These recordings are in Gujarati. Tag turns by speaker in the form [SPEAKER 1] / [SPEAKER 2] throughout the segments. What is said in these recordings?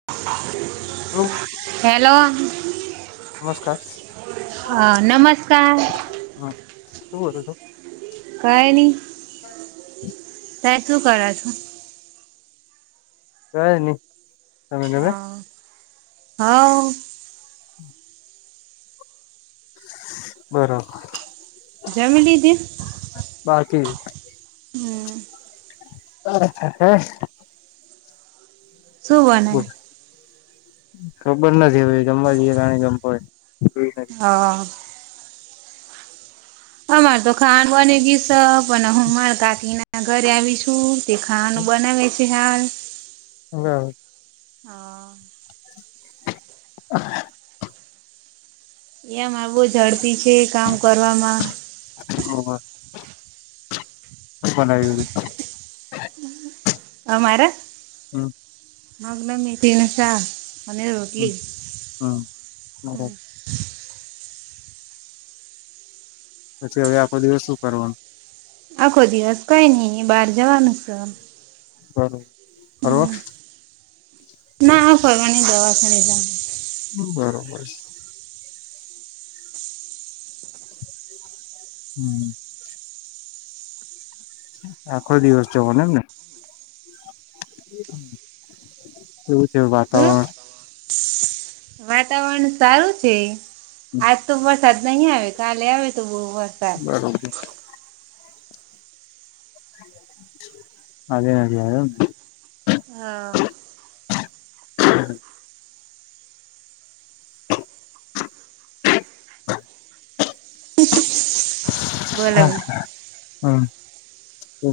[SPEAKER 1] [unintelligible] [inaudible]
[SPEAKER 2] હવ, [inaudible]
[SPEAKER 1] હેલો! હ નમસ્કાર!
[SPEAKER 2] હા શું બોલું છું.?
[SPEAKER 1] કાઈ ની.
[SPEAKER 2] [inaudible]
[SPEAKER 1] તય શું કરો છો?
[SPEAKER 2] કઈ ની.
[SPEAKER 1] હા હાવ.
[SPEAKER 2] બરોબર. બાકી
[SPEAKER 1] [unintelligible] હમ.
[SPEAKER 2] [unintelligible]
[SPEAKER 1] શું બનાય?
[SPEAKER 2] ખબર નથી હવે જમવા જઈએ કારાણે જમતો હોય
[SPEAKER 1] હા. અમાર તો ખાંડ બની ગસ અ પણ હું મારા કાકી ના ઘરે આવી છું. તે ખાવાનું બનાવે છે હાલ
[SPEAKER 2] [unintelligible]
[SPEAKER 1] હા. !
[SPEAKER 2] [unintelligible]
[SPEAKER 1] [unintelligible] ઝડપી છે કામ કરવામાં.
[SPEAKER 2] [unintelligible] બનાવેલું જ છે.
[SPEAKER 1] અ મારા?
[SPEAKER 2] હમ.
[SPEAKER 1] [unintelligible] અને
[SPEAKER 2] હમ
[SPEAKER 1] રોટલી
[SPEAKER 2] હમ
[SPEAKER 1] હમ
[SPEAKER 2] બરાબર
[SPEAKER 1] [inaudible]
[SPEAKER 2] પછી અવે આખો દિવસ શું કરવાનું.?
[SPEAKER 1] અખો દિવસ કઈ ની બાર જવાનું સ
[SPEAKER 2] બરોબર ફરવા?
[SPEAKER 1] ના હ ફરવાણી દવા ખણી જા
[SPEAKER 2] બરોબર. હમ. આખો દિવસ જવાને એમ ને? કેવું છે
[SPEAKER 1] શું
[SPEAKER 2] વાતાવરણ?
[SPEAKER 1] વાતાવરણ સારું છે. આજ તો વરસાદ નહી આવે કાલે આવે તો બઉ વરસાદ
[SPEAKER 2] [unintelligible] [unintelligible]
[SPEAKER 1] હા.
[SPEAKER 2] [inaudible]
[SPEAKER 1] [unintelligible] બોલાવી
[SPEAKER 2] હા. હા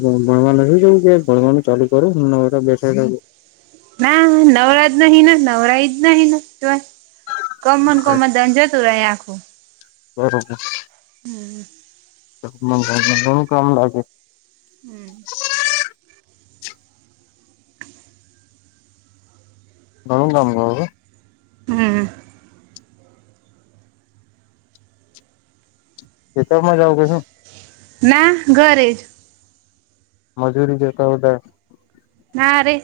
[SPEAKER 2] ભણવા લાગી ગઈ કે ભણવા નું ચાલુ કર્યુ નવરા બેઠા તે
[SPEAKER 1] ના હ નવરા જ નહીના નવરાઈ જ નહીં ન તોય. કોમા ને કોમ દન જતું રહે આખું.
[SPEAKER 2] બરાબર.
[SPEAKER 1] હમ.
[SPEAKER 2] [unintelligible] કામ બાકી
[SPEAKER 1] હમ્મ.
[SPEAKER 2] ઘણું કામ કરો છો.
[SPEAKER 1] હમ.
[SPEAKER 2] [unintelligible]
[SPEAKER 1] ના ઘરે
[SPEAKER 2] મજૂરી જેતા [unintelligible]
[SPEAKER 1] ના રે.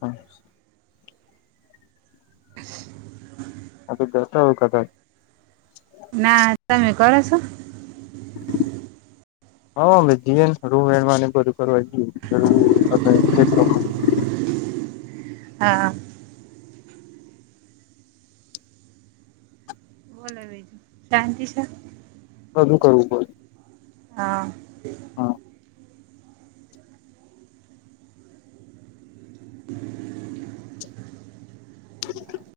[SPEAKER 2] હા. આ તે એકાદા.
[SPEAKER 1] ના, તમે કરો છો? [inaudible]
[SPEAKER 2] હા મે જીએન કરું એમાં ને બધું કરું એટલે [inaudible]
[SPEAKER 1] હા. બોલો બીજું. શાંતી છે?
[SPEAKER 2] બધું કરવું પડે
[SPEAKER 1] હા.
[SPEAKER 2] હા.
[SPEAKER 1] [inaudible]
[SPEAKER 2] [inaudible]